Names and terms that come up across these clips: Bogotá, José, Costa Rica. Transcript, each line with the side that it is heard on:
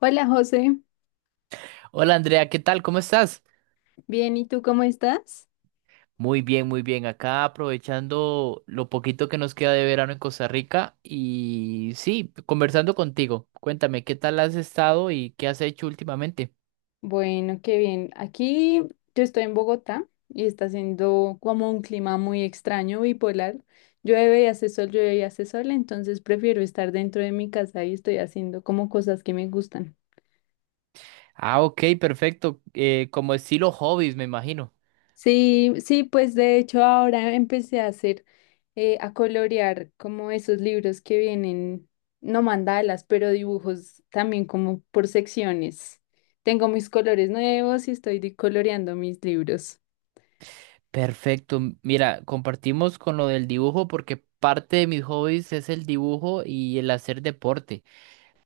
left: Hola José,
right: Hola Andrea, ¿qué tal? ¿Cómo estás?
left: bien, ¿y tú cómo estás?
right: Muy bien, muy bien. Acá aprovechando lo poquito que nos queda de verano en Costa Rica y sí, conversando contigo. Cuéntame, ¿qué tal has estado y qué has hecho últimamente?
left: Bueno, qué bien. Aquí yo estoy en Bogotá y está haciendo como un clima muy extraño, bipolar. Llueve y hace sol, llueve y hace sol, entonces prefiero estar dentro de mi casa y estoy haciendo como cosas que me gustan.
right: Ah, ok, perfecto. Como estilo hobbies, me imagino.
left: Sí, sí, pues de hecho ahora empecé a hacer, a colorear como esos libros que vienen, no mandalas, pero dibujos también como por secciones. Tengo mis colores nuevos y coloreando mis libros.
right: Perfecto. Mira, compartimos con lo del dibujo porque parte de mis hobbies es el dibujo y el hacer deporte.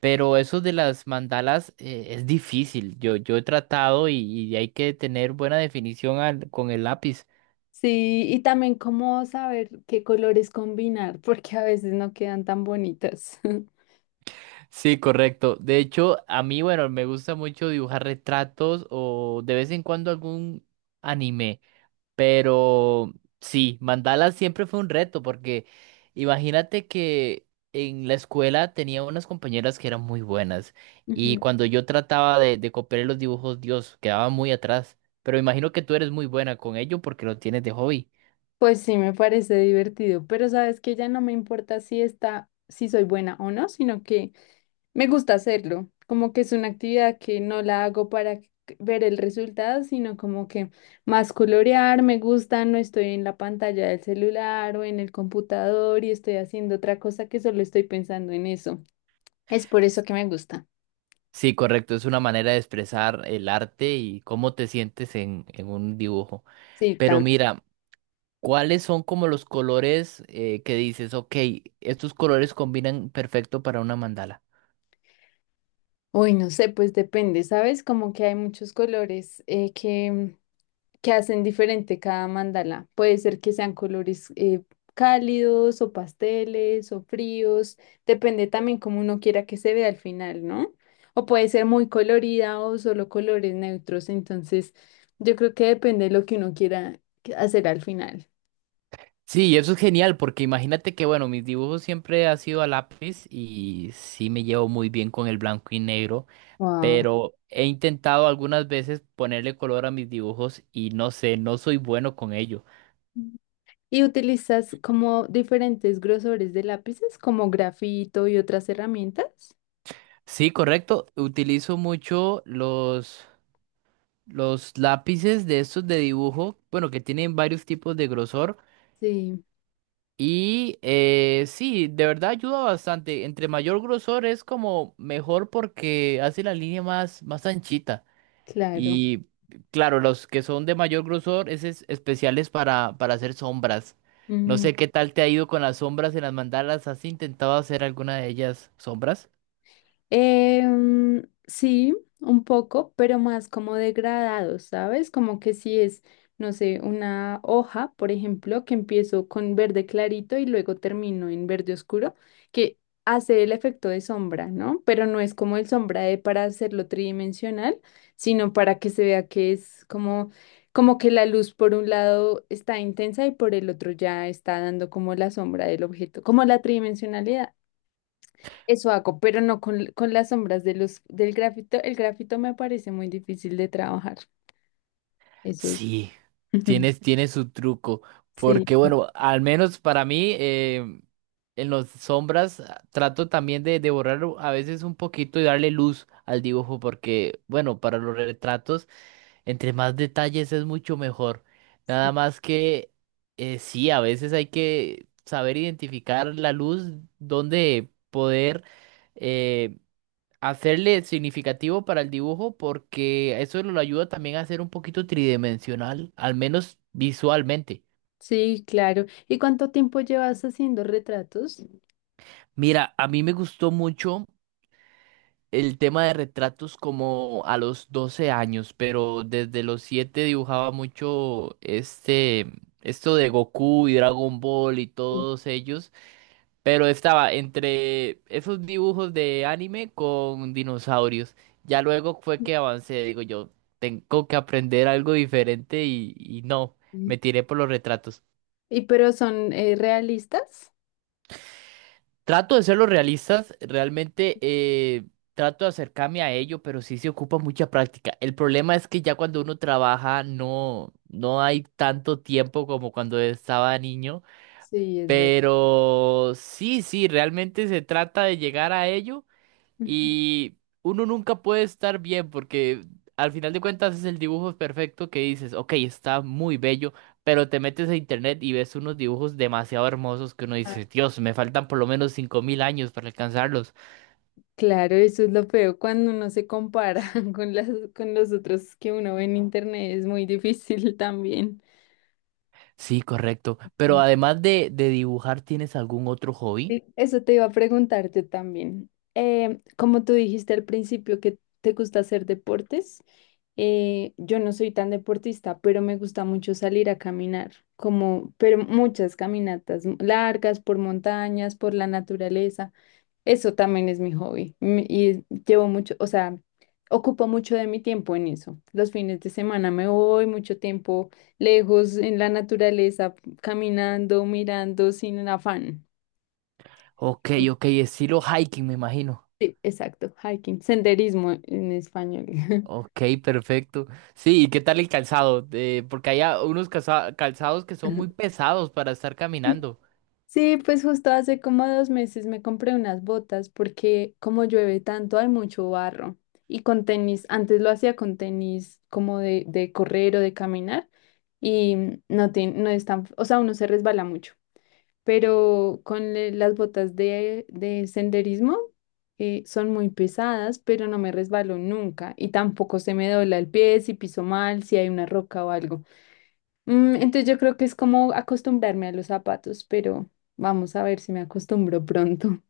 right: Pero eso de las mandalas es difícil. Yo he tratado y hay que tener buena definición con el lápiz.
left: Sí, y también cómo saber qué colores combinar, porque a veces no quedan tan bonitas.
right: Sí, correcto. De hecho, a mí, bueno, me gusta mucho dibujar retratos o de vez en cuando algún anime. Pero sí, mandala siempre fue un reto porque imagínate que en la escuela tenía unas compañeras que eran muy buenas y
left: Ujú.
right: cuando yo trataba de copiar los dibujos, Dios, quedaba muy atrás. Pero imagino que tú eres muy buena con ello porque lo tienes de hobby.
left: Pues sí, me parece divertido, pero sabes que ya no me importa si está, si soy buena o no, sino que me gusta hacerlo, como que es una actividad que no la hago ver el resultado, sino como que más colorear, me gusta, no estoy en la pantalla del celular o en el computador y estoy haciendo otra cosa que solo estoy pensando en eso. Es por eso que me gusta.
right: Sí, correcto, es una manera de expresar el arte y cómo te sientes en un dibujo.
left: Sí,
right: Pero
left: tam-
right: mira, ¿cuáles son como los colores que dices, ok, estos colores combinan perfecto para una mandala?
left: Uy, no sé, pues depende, ¿sabes? Como que hay muchos colores que hacen diferente cada mandala. Puede ser que sean colores cálidos o pasteles o fríos, depende también como uno quiera que se vea al final, ¿no? O puede ser muy colorida o solo colores neutros, entonces yo creo que depende de lo que uno quiera que- hacer al final.
right: Sí, y eso es genial porque imagínate que, bueno, mis dibujos siempre han sido a lápiz y sí me llevo muy bien con el blanco y negro,
left: Wow.
right: pero he intentado algunas veces ponerle color a mis dibujos y no sé, no soy bueno con ello.
left: Y utilizas como diferentes grosores de lápices, como grafito y otras herramientas.
right: Sí, correcto, utilizo mucho los lápices de estos de dibujo, bueno, que tienen varios tipos de grosor
left: Sí,
right: y sí, de verdad ayuda bastante. Entre mayor grosor es como mejor porque hace la línea más anchita.
left: claro.
right: Y claro, los que son de mayor grosor, ese es especiales para hacer sombras. No sé qué tal te ha ido con las sombras en las mandalas. ¿Has intentado hacer alguna de ellas sombras?
left: Sí, un poco, pero más como degradado, ¿sabes? Como que si es, no sé, una hoja, por ejemplo, que empiezo con verde clarito y luego termino en verde oscuro, que hace el efecto de sombra, ¿no? Pero no es como el sombra de para hacerlo tridimensional, sino para que se vea que es como, como que la luz por un lado está intensa y por el otro ya está dando como la sombra del objeto, como la tridimensionalidad. Eso hago, pero no con, con las sombras de los, del grafito. El grafito me parece muy difícil de trabajar. Eso es-
right: Sí, tiene su truco.
left: Sí,
right: Porque bueno, al menos para mí, en las sombras trato también de borrar a veces un poquito y darle luz al dibujo. Porque bueno, para los retratos. Entre más detalles es mucho mejor. Nada
left: sí,
right: más que sí, a veces hay que saber identificar la luz, donde poder eh, hacerle significativo para el dibujo, porque eso lo ayuda también a ser un poquito tridimensional, al menos visualmente.
left: sí, claro. ¿Y cuánto tiempo llevas haciendo retratos?
right: Mira, a mí me gustó mucho el tema de retratos como a los 12 años, pero desde los 7 dibujaba mucho esto de Goku y Dragon Ball y
left: Sí.
right: todos ellos, pero estaba entre esos dibujos de anime con dinosaurios. Ya luego fue que avancé, digo yo, tengo que aprender algo diferente y no,
left: Ujú.
right: me tiré por los retratos.
left: ¿Y pero son realistas?
right: Trato de ser los realistas, realmente trato de acercarme a ello, pero sí se ocupa mucha práctica. El problema es que ya cuando uno trabaja no hay tanto tiempo como cuando estaba niño,
left: Sí, es verdad.
right: pero sí, sí, realmente se trata de llegar a ello.
left: Ujú.
right: Y uno nunca puede estar bien porque al final de cuentas es el dibujo perfecto que dices, ok, está muy bello, pero te metes a internet y ves unos dibujos demasiado hermosos que uno
left: Ah,
right: dice, Dios, me faltan por lo menos 5.000 años para alcanzarlos.
left: claro, eso es lo feo cuando uno se compara con las, con los otros que uno ve en internet, es muy difícil también.
right: Sí, correcto. Pero además de dibujar, ¿tienes algún otro hobby?
left: Sí, eso te iba a preguntar yo también. Como tú dijiste al principio que te gusta hacer deportes, yo no soy tan deportista, pero me gusta mucho salir a caminar, como, pero muchas largas por montañas, por la naturaleza. Eso también es mi hobby, mm, y llevo mucho, o sea, ocupo mucho de mi tiempo en eso. Los fines de semana me voy mucho tiempo lejos en la naturaleza, caminando, mirando sin afán.
right: Ok, ok, estilo hiking, me imagino.
left: Sí, exacto, hiking, senderismo en español.
right: Ok, perfecto. Sí, ¿y qué tal el calzado? Porque hay unos calzados que son muy pesados para estar
left: Sí,
right: caminando.
left: sí, pues justo hace como dos meses me compré unas botas porque como llueve tanto hay mucho barro y con tenis, antes lo hacía con tenis como de correr o de caminar y mm, no, te, no es tan, o sea, uno se resbala mucho, pero las botas de senderismo, son muy pesadas, pero no me resbalo nunca y tampoco se me dobla el pie si piso mal, si hay una roca o algo. Mm, entonces yo creo que es como acostumbrarme a los zapatos, pero vamos a ver si me acostumbro pronto.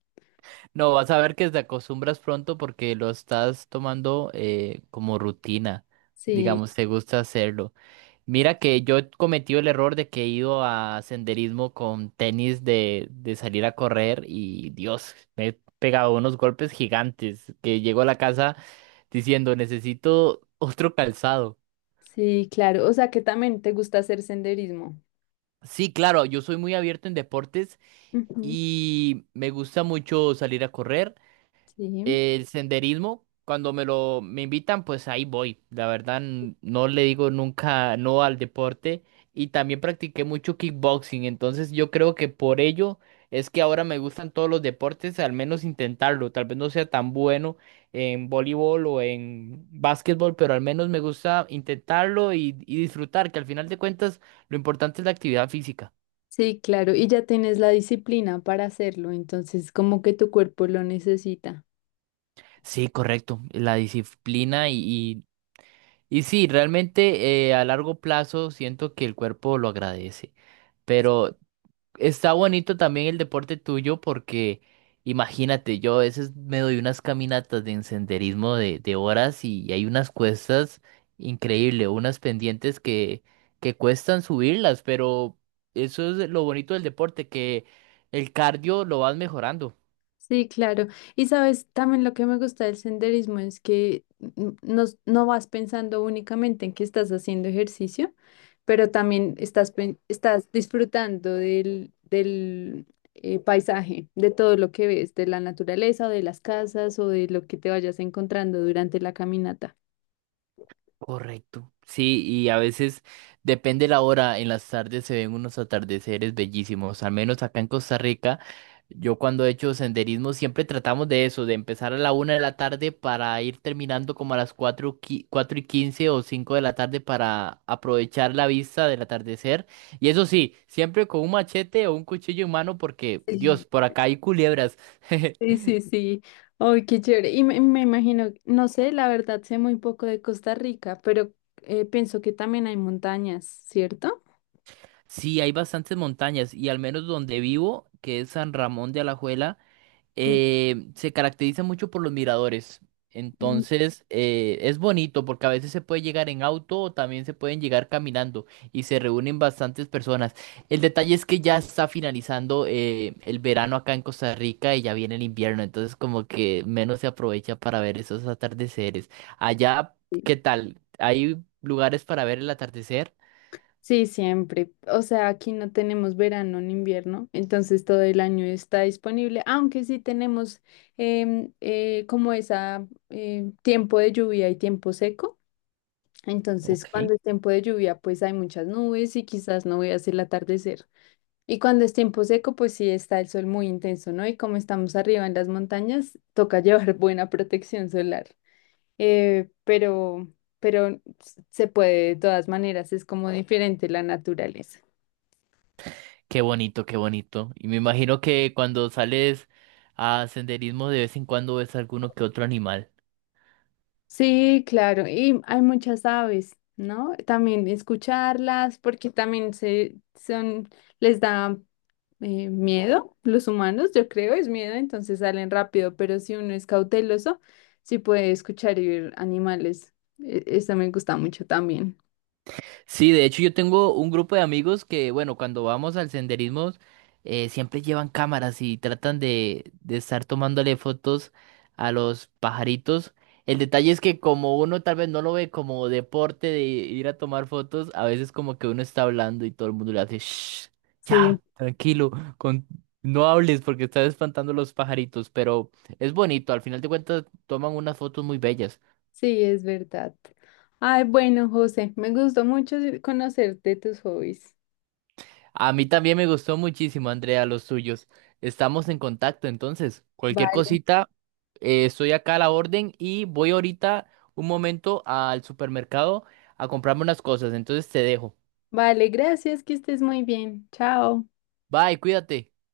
right: No, vas a ver que te acostumbras pronto porque lo estás tomando como rutina.
left: Sí,
right: Digamos, te gusta hacerlo. Mira que yo he cometido el error de que he ido a senderismo con tenis de salir a correr y Dios, me he pegado unos golpes gigantes que llego a la casa diciendo, necesito otro calzado.
left: sí, claro. O sea que también te gusta hacer senderismo.
right: Sí, claro, yo soy muy abierto en deportes
left: Ujú.
right: y me gusta mucho salir a correr.
left: Sí,
right: El senderismo, cuando me invitan, pues ahí voy. La verdad, no le digo nunca no al deporte. Y también practiqué mucho kickboxing. Entonces yo creo que por ello es que ahora me gustan todos los deportes, al menos intentarlo. Tal vez no sea tan bueno en voleibol o en básquetbol, pero al menos me gusta intentarlo y disfrutar, que al final de cuentas lo importante es la actividad física.
left: sí, claro. Y ya tienes la disciplina para hacerlo, entonces como que tu cuerpo lo necesita.
right: Sí, correcto. La disciplina Y sí, realmente a largo plazo siento que el cuerpo lo agradece. Pero está bonito también el deporte tuyo porque imagínate, yo a veces me doy unas caminatas de senderismo de horas y hay unas cuestas increíbles, unas pendientes que cuestan subirlas, pero eso es lo bonito del deporte, que el cardio lo vas mejorando.
left: Sí, claro. Y sabes, también lo que me gusta del senderismo es que mm, no, no vas pensando únicamente en que estás haciendo ejercicio, pero también estás disfrutando del, del paisaje, de todo lo que ves, de la naturaleza o de las casas o de lo que te vayas encontrando durante la caminata.
right: Correcto. Sí, y a veces depende la hora, en las tardes se ven unos atardeceres bellísimos, al menos acá en Costa Rica. Yo cuando he hecho senderismo siempre tratamos de eso, de empezar a la 1 de la tarde para ir terminando como a las 4, 4:15 o 5 de la tarde para aprovechar la vista del atardecer. Y eso sí, siempre con un machete o un cuchillo en mano porque,
left: Sí,
right: Dios, por acá hay culebras.
left: sí, sí. Sí. Ay, qué chévere. Y me imagino, no sé, la verdad sé muy poco de Costa Rica, pero pienso que también hay montañas, ¿cierto?
right: Sí, hay bastantes montañas y al menos donde vivo, que es San Ramón de Alajuela,
left: Ujú.
right: se caracteriza mucho por los miradores. Entonces, es bonito porque a veces se puede llegar en auto o también se pueden llegar caminando y se reúnen bastantes personas. El detalle es que ya está finalizando el verano acá en Costa Rica y ya viene el invierno, entonces como que menos se aprovecha para ver esos atardeceres. Allá,
left: Sí,
right: ¿qué tal? ¿Hay lugares para ver el atardecer?
left: sí, siempre. O sea, aquí no tenemos verano ni invierno, entonces todo el año está disponible, aunque sí tenemos em, como esa em, tiempo de lluvia y tiempo seco. Entonces,
right: Ok.
left: cuando es tiempo de lluvia, pues hay muchas nubes y quizás no veas el atardecer. Y cuando es tiempo seco, pues sí está el sol muy intenso, ¿no? Y como estamos arriba en las montañas, toca llevar buena protección solar. eh, pero, pero se puede de todas maneras, es como diferente la naturaleza.
right: Qué bonito, qué bonito. Y me imagino que cuando sales a senderismo de vez en cuando ves alguno que otro animal.
left: Sí, claro, y hay muchas aves, ¿no? También escucharlas, porque también se son, les da miedo, los humanos, yo creo, es miedo, entonces salen rápido, pero si uno es cauteloso, sí puede escuchar y ver animales. Eso me gusta mucho también.
right: Sí, de hecho yo tengo un grupo de amigos que, bueno, cuando vamos al senderismo, siempre llevan cámaras y tratan de estar tomándole fotos a los pajaritos. El detalle es que como uno tal vez no lo ve como deporte de ir a tomar fotos, a veces como que uno está hablando y todo el mundo le hace, shh,
left: Sí.
right: ya, tranquilo, con... no hables porque estás espantando a los pajaritos, pero es bonito, al final de cuentas toman unas fotos muy bellas.
left: Sí, es verdad. Ay, bueno, José, me gustó mucho conocerte tus hobbies.
right: A mí también me gustó muchísimo, Andrea, los tuyos. Estamos en contacto, entonces, cualquier
left: Vale,
right: cosita, estoy acá a la orden y voy ahorita un momento al supermercado a comprarme unas cosas, entonces te dejo.
left: vale, gracias, que estés muy bien. Chao.
right: Bye, cuídate.